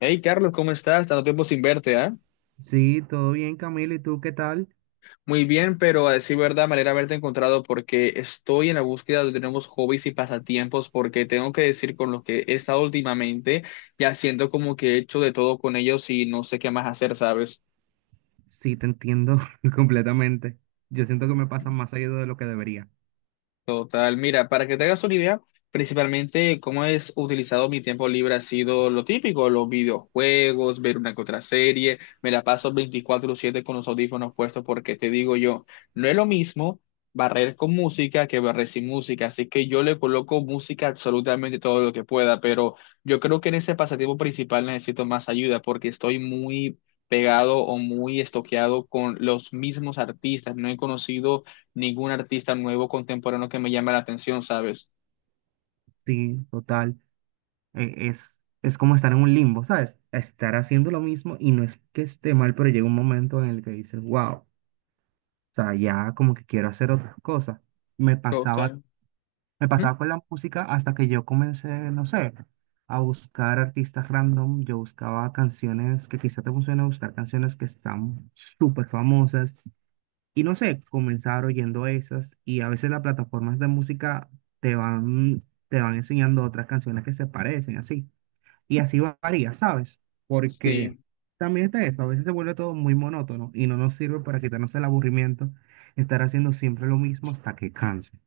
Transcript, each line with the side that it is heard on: left: Hey Carlos, ¿cómo estás? Tanto tiempo sin verte, ¿ah?
right: Sí, todo bien, Camilo. ¿Y tú qué tal?
left: Muy bien, pero a decir verdad, me alegra haberte encontrado porque estoy en la búsqueda de nuevos hobbies y pasatiempos porque tengo que decir con los que he estado últimamente, ya siento como que he hecho de todo con ellos y no sé qué más hacer, ¿sabes?
right: Sí, te entiendo completamente. Yo siento que me pasan más seguido de lo que debería.
left: Total, mira, para que te hagas una idea, principalmente cómo es utilizado mi tiempo libre ha sido lo típico, los videojuegos, ver una que otra serie, me la paso 24/7 con los audífonos puestos porque te digo yo, no es lo mismo barrer con música que barrer sin música, así que yo le coloco música absolutamente todo lo que pueda, pero yo creo que en ese pasatiempo principal necesito más ayuda porque estoy muy pegado o muy estoqueado con los mismos artistas, no he conocido ningún artista nuevo contemporáneo que me llame la atención, ¿sabes?
right: Sí, total. Es como estar en un limbo, ¿sabes? Estar haciendo lo mismo y no es que esté mal, pero llega un momento en el que dices, wow, o sea, ya como que quiero hacer otras cosas. Me pasaba,
left: Total.
right: me
left: Ujú.
right: pasaba con la música hasta que yo comencé, no sé, a buscar artistas random. Yo buscaba canciones que quizá te funcionen, buscar canciones que están súper famosas. Y no sé, comenzar oyendo esas, y a veces las plataformas de música te van enseñando otras canciones que se parecen, así. Y así varía, ¿sabes? Porque
left: Sí.
right: también está eso, a veces se vuelve todo muy monótono y no nos sirve para quitarnos el aburrimiento estar haciendo siempre lo mismo hasta que canse.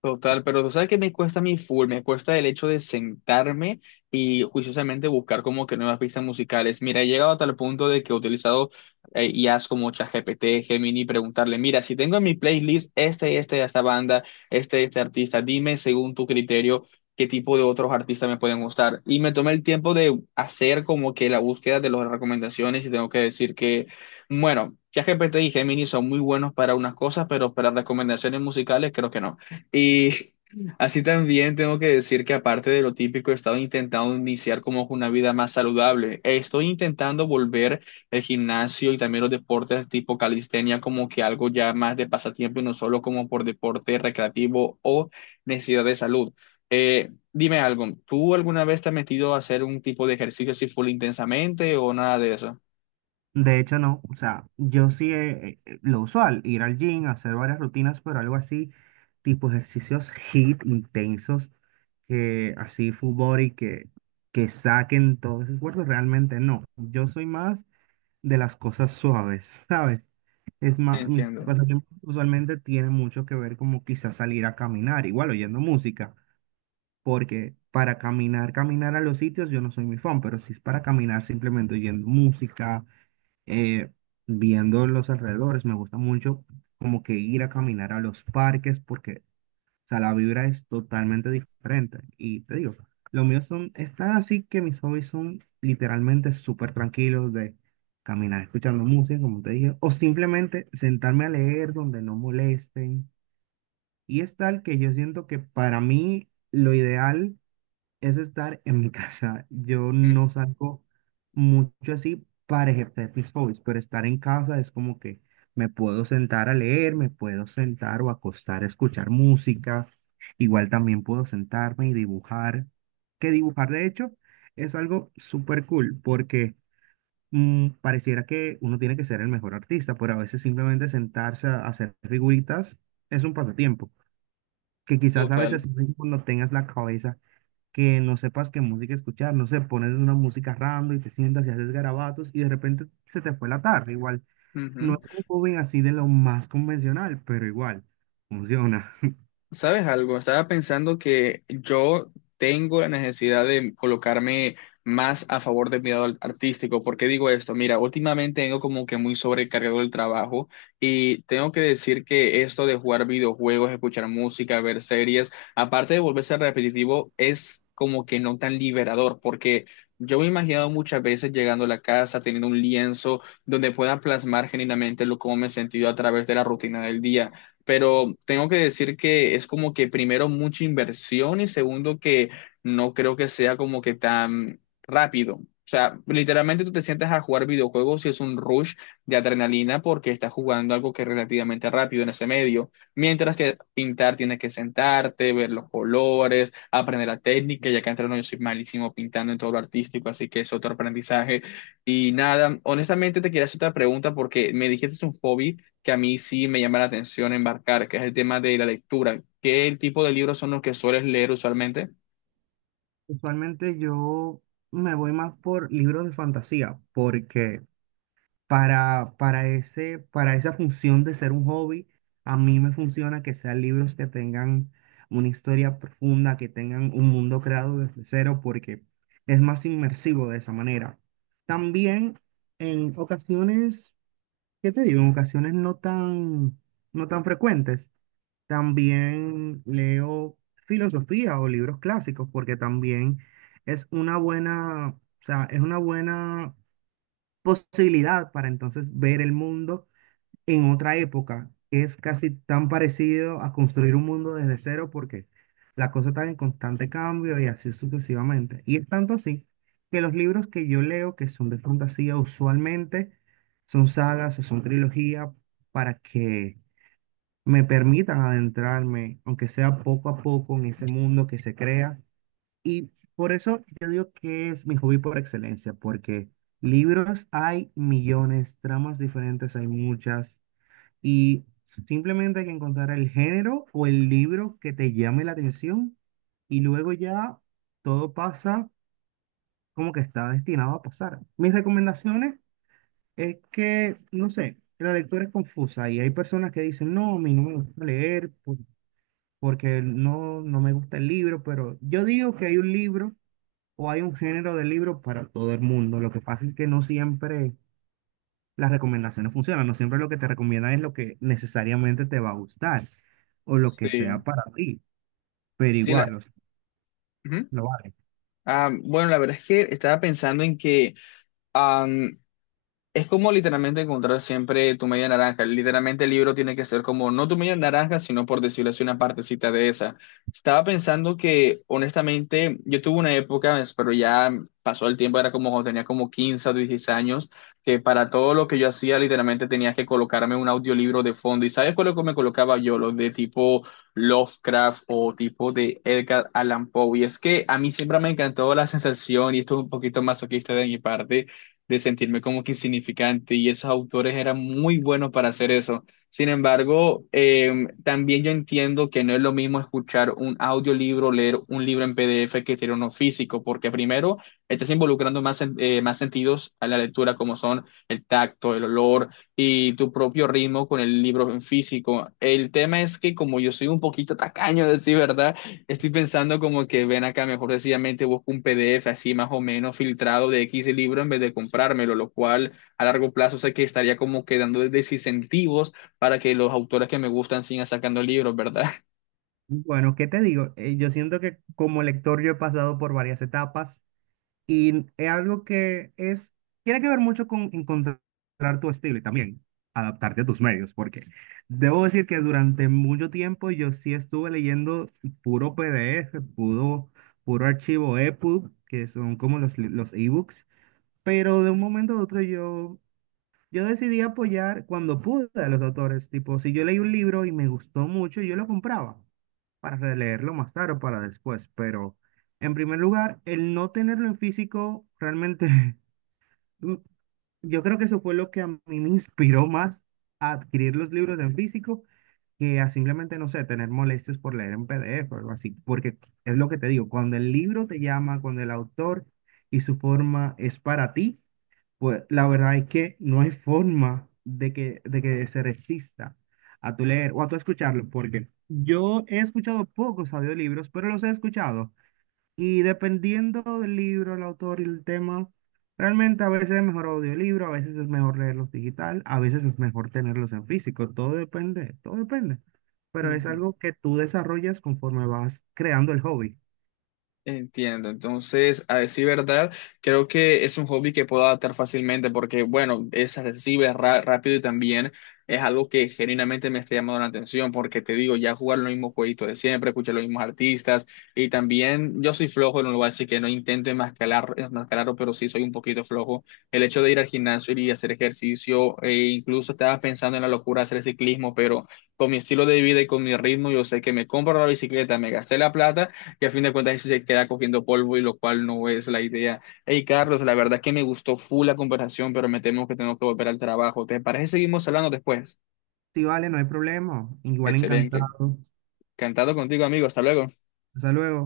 left: Total, pero tú sabes que me cuesta mi full, me cuesta el hecho de sentarme y juiciosamente buscar como que nuevas pistas musicales. Mira, he llegado a tal punto de que he utilizado IAs como ChatGPT, Gemini, preguntarle, mira, si tengo en mi playlist esta banda, este artista, dime según tu criterio qué tipo de otros artistas me pueden gustar. Y me tomé el tiempo de hacer como que la búsqueda de las recomendaciones y tengo que decir que... Bueno, ChatGPT y Gemini son muy buenos para unas cosas, pero para recomendaciones musicales creo que no. Y así también tengo que decir que aparte de lo típico, he estado intentando iniciar como una vida más saludable. Estoy intentando volver el gimnasio y también los deportes tipo calistenia como que algo ya más de pasatiempo y no solo como por deporte recreativo o necesidad de salud. Dime algo, ¿tú alguna vez te has metido a hacer un tipo de ejercicio así full intensamente o nada de eso?
right: De hecho, no. O sea, yo sí, lo usual, ir al gym, hacer varias rutinas, pero algo así, tipo ejercicios HIIT intensos, que así full body, que saquen todos esos cuerpos, realmente no. Yo soy más de las cosas suaves, ¿sabes? Es más, mis
left: Entiendo.
right: pasatiempos usualmente tienen mucho que ver como quizás salir a caminar, igual oyendo música, porque para caminar a los sitios yo no soy muy fan, pero si es para caminar simplemente oyendo música, eh, viendo los alrededores. Me gusta mucho como que ir a caminar a los parques porque, o sea, la vibra es totalmente diferente. Y te digo, los míos son, están así que mis hobbies son literalmente súper tranquilos, de caminar escuchando música, como te dije, o simplemente sentarme a leer donde no molesten. Y es tal que yo siento que para mí lo ideal es estar en mi casa. Yo
left: Mm.
right: no salgo mucho así para ejercer mis hobbies, pero estar en casa es como que me puedo sentar a leer, me puedo sentar o acostar a escuchar música. Igual también puedo sentarme y dibujar, que dibujar de hecho es algo súper cool porque mm, pareciera que uno tiene que ser el mejor artista, pero a veces simplemente sentarse a hacer figuritas es un pasatiempo, que quizás a
left: Total.
right: veces cuando tengas la cabeza que no sepas qué música escuchar, no sé, pones una música random y te sientas y haces garabatos y de repente se te fue la tarde, igual, no es un joven así de lo más convencional, pero igual, funciona.
left: ¿Sabes algo? Estaba pensando que yo tengo la necesidad de colocarme más a favor de mi lado artístico. ¿Por qué digo esto? Mira, últimamente tengo como que muy sobrecargado el trabajo y tengo que decir que esto de jugar videojuegos, escuchar música, ver series, aparte de volverse repetitivo, es como que no tan liberador, porque yo me he imaginado muchas veces llegando a la casa, teniendo un lienzo donde pueda plasmar genuinamente lo cómo me he sentido a través de la rutina del día, pero tengo que decir que es como que primero mucha inversión y segundo que no creo que sea como que tan rápido. O sea, literalmente tú te sientas a jugar videojuegos y es un rush de adrenalina porque estás jugando algo que es relativamente rápido en ese medio. Mientras que pintar tienes que sentarte, ver los colores, aprender la técnica, ya que entre no yo soy malísimo pintando en todo lo artístico, así que es otro aprendizaje. Y nada, honestamente te quería hacer otra pregunta porque me dijiste es un hobby que a mí sí me llama la atención embarcar, que es el tema de la lectura. ¿Qué tipo de libros son los que sueles leer usualmente?
right: Usualmente yo me voy más por libros de fantasía, porque para esa función de ser un hobby, a mí me funciona que sean libros que tengan una historia profunda, que tengan un mundo creado desde cero, porque es más inmersivo de esa manera. También en ocasiones, ¿qué te digo? En ocasiones no tan frecuentes, también leo filosofía o libros clásicos, porque también es una buena, o sea, es una buena posibilidad para entonces ver el mundo en otra época. Es casi tan parecido a construir un mundo desde cero porque la cosa está en constante cambio y así sucesivamente. Y es tanto así que los libros que yo leo, que son de fantasía, usualmente son sagas o son trilogías para que me permitan adentrarme, aunque sea poco a poco, en ese mundo que se crea, y por eso yo digo que es mi hobby por excelencia, porque libros hay millones, tramas diferentes hay muchas, y simplemente hay que encontrar el género o el libro que te llame la atención, y luego ya todo pasa como que está destinado a pasar. Mis recomendaciones es que, no sé, la lectura es confusa y hay personas que dicen, no, a mí no me gusta leer porque no, no me gusta el libro, pero yo digo que hay un libro o hay un género de libro para todo el mundo. Lo que pasa es que no siempre las recomendaciones funcionan, no siempre lo que te recomiendan es lo que necesariamente te va a gustar o lo que
left: Sí,
right: sea para ti, pero
left: sí,
right: igual, o sea,
left: ujú.
right: lo vale.
left: Ah, bueno, la verdad es que estaba pensando en que es como literalmente encontrar siempre tu media naranja. Literalmente el libro tiene que ser como no tu media naranja, sino por decirlo así, una partecita de esa. Estaba pensando que, honestamente, yo tuve una época, pero ya pasó el tiempo, era como cuando tenía como 15 o 16 años, que para todo lo que yo hacía, literalmente tenía que colocarme un audiolibro de fondo. ¿Y sabes cuál es lo que me colocaba yo? Los de tipo Lovecraft o tipo de Edgar Allan Poe. Y es que a mí siempre me encantó la sensación, y esto es un poquito masoquista de mi parte de sentirme como que insignificante y esos autores eran muy buenos para hacer eso. Sin embargo, también yo entiendo que no es lo mismo escuchar un audiolibro, leer un libro en PDF que tener uno físico, porque primero estás involucrando más, más sentidos a la lectura, como son el tacto, el olor y tu propio ritmo con el libro en físico. El tema es que como yo soy un poquito tacaño, decir verdad, estoy pensando como que ven acá, mejor sencillamente busco un PDF así más o menos filtrado de X libro en vez de comprármelo, lo cual a largo plazo sé que estaría como quedando desincentivos para que los autores que me gustan sigan sacando libros, ¿verdad?
right: Bueno, ¿qué te digo? Yo siento que como lector yo he pasado por varias etapas. Y es algo que tiene que ver mucho con encontrar tu estilo y también adaptarte a tus medios, porque debo decir que durante mucho tiempo yo sí estuve leyendo puro PDF, puro archivo EPUB, que son como los ebooks, pero de un momento a otro yo decidí apoyar cuando pude a los autores, tipo, si yo leí un libro y me gustó mucho, yo lo compraba para releerlo más tarde o para después, pero en primer lugar, el no tenerlo en físico realmente, mm, yo creo que eso fue lo que a mí me inspiró más a adquirir los libros en físico que a simplemente, no sé, tener molestias por leer en PDF o algo así, porque es lo que te digo, cuando el libro te llama, cuando el autor y su forma es para ti, pues la verdad es que no hay forma de de que se resista a tu leer o a tu escucharlo, porque yo he escuchado pocos audiolibros, pero los he escuchado. Y dependiendo del libro, el autor y el tema, realmente a veces es mejor audiolibro, a veces es mejor leerlos digital, a veces es mejor tenerlos en físico. Todo depende, todo depende. Pero es algo que tú desarrollas conforme vas creando el hobby.
left: Entiendo, entonces, a decir verdad, creo que es un hobby que puedo adaptar fácilmente porque, bueno, es accesible, rápido y también es algo que genuinamente me está llamando la atención porque te digo, ya jugar los mismos jueguitos de siempre, escuchar los mismos artistas y también yo soy flojo en un lugar, así que no intento enmascararlo, pero sí soy un poquito flojo. El hecho de ir al gimnasio y hacer ejercicio, e incluso estaba pensando en la locura de hacer ciclismo, pero con mi estilo de vida y con mi ritmo, yo sé que me compro la bicicleta, me gasté la plata que a fin de cuentas sí se queda cogiendo polvo y lo cual no es la idea. Hey, Carlos, la verdad es que me gustó full la conversación, pero me temo que tengo que volver al trabajo. ¿Te parece que seguimos hablando después?
right: Si vale, no hay problema. Igual
left: Excelente.
right: encantado.
left: Cantado contigo, amigo. Hasta luego.
right: Hasta luego.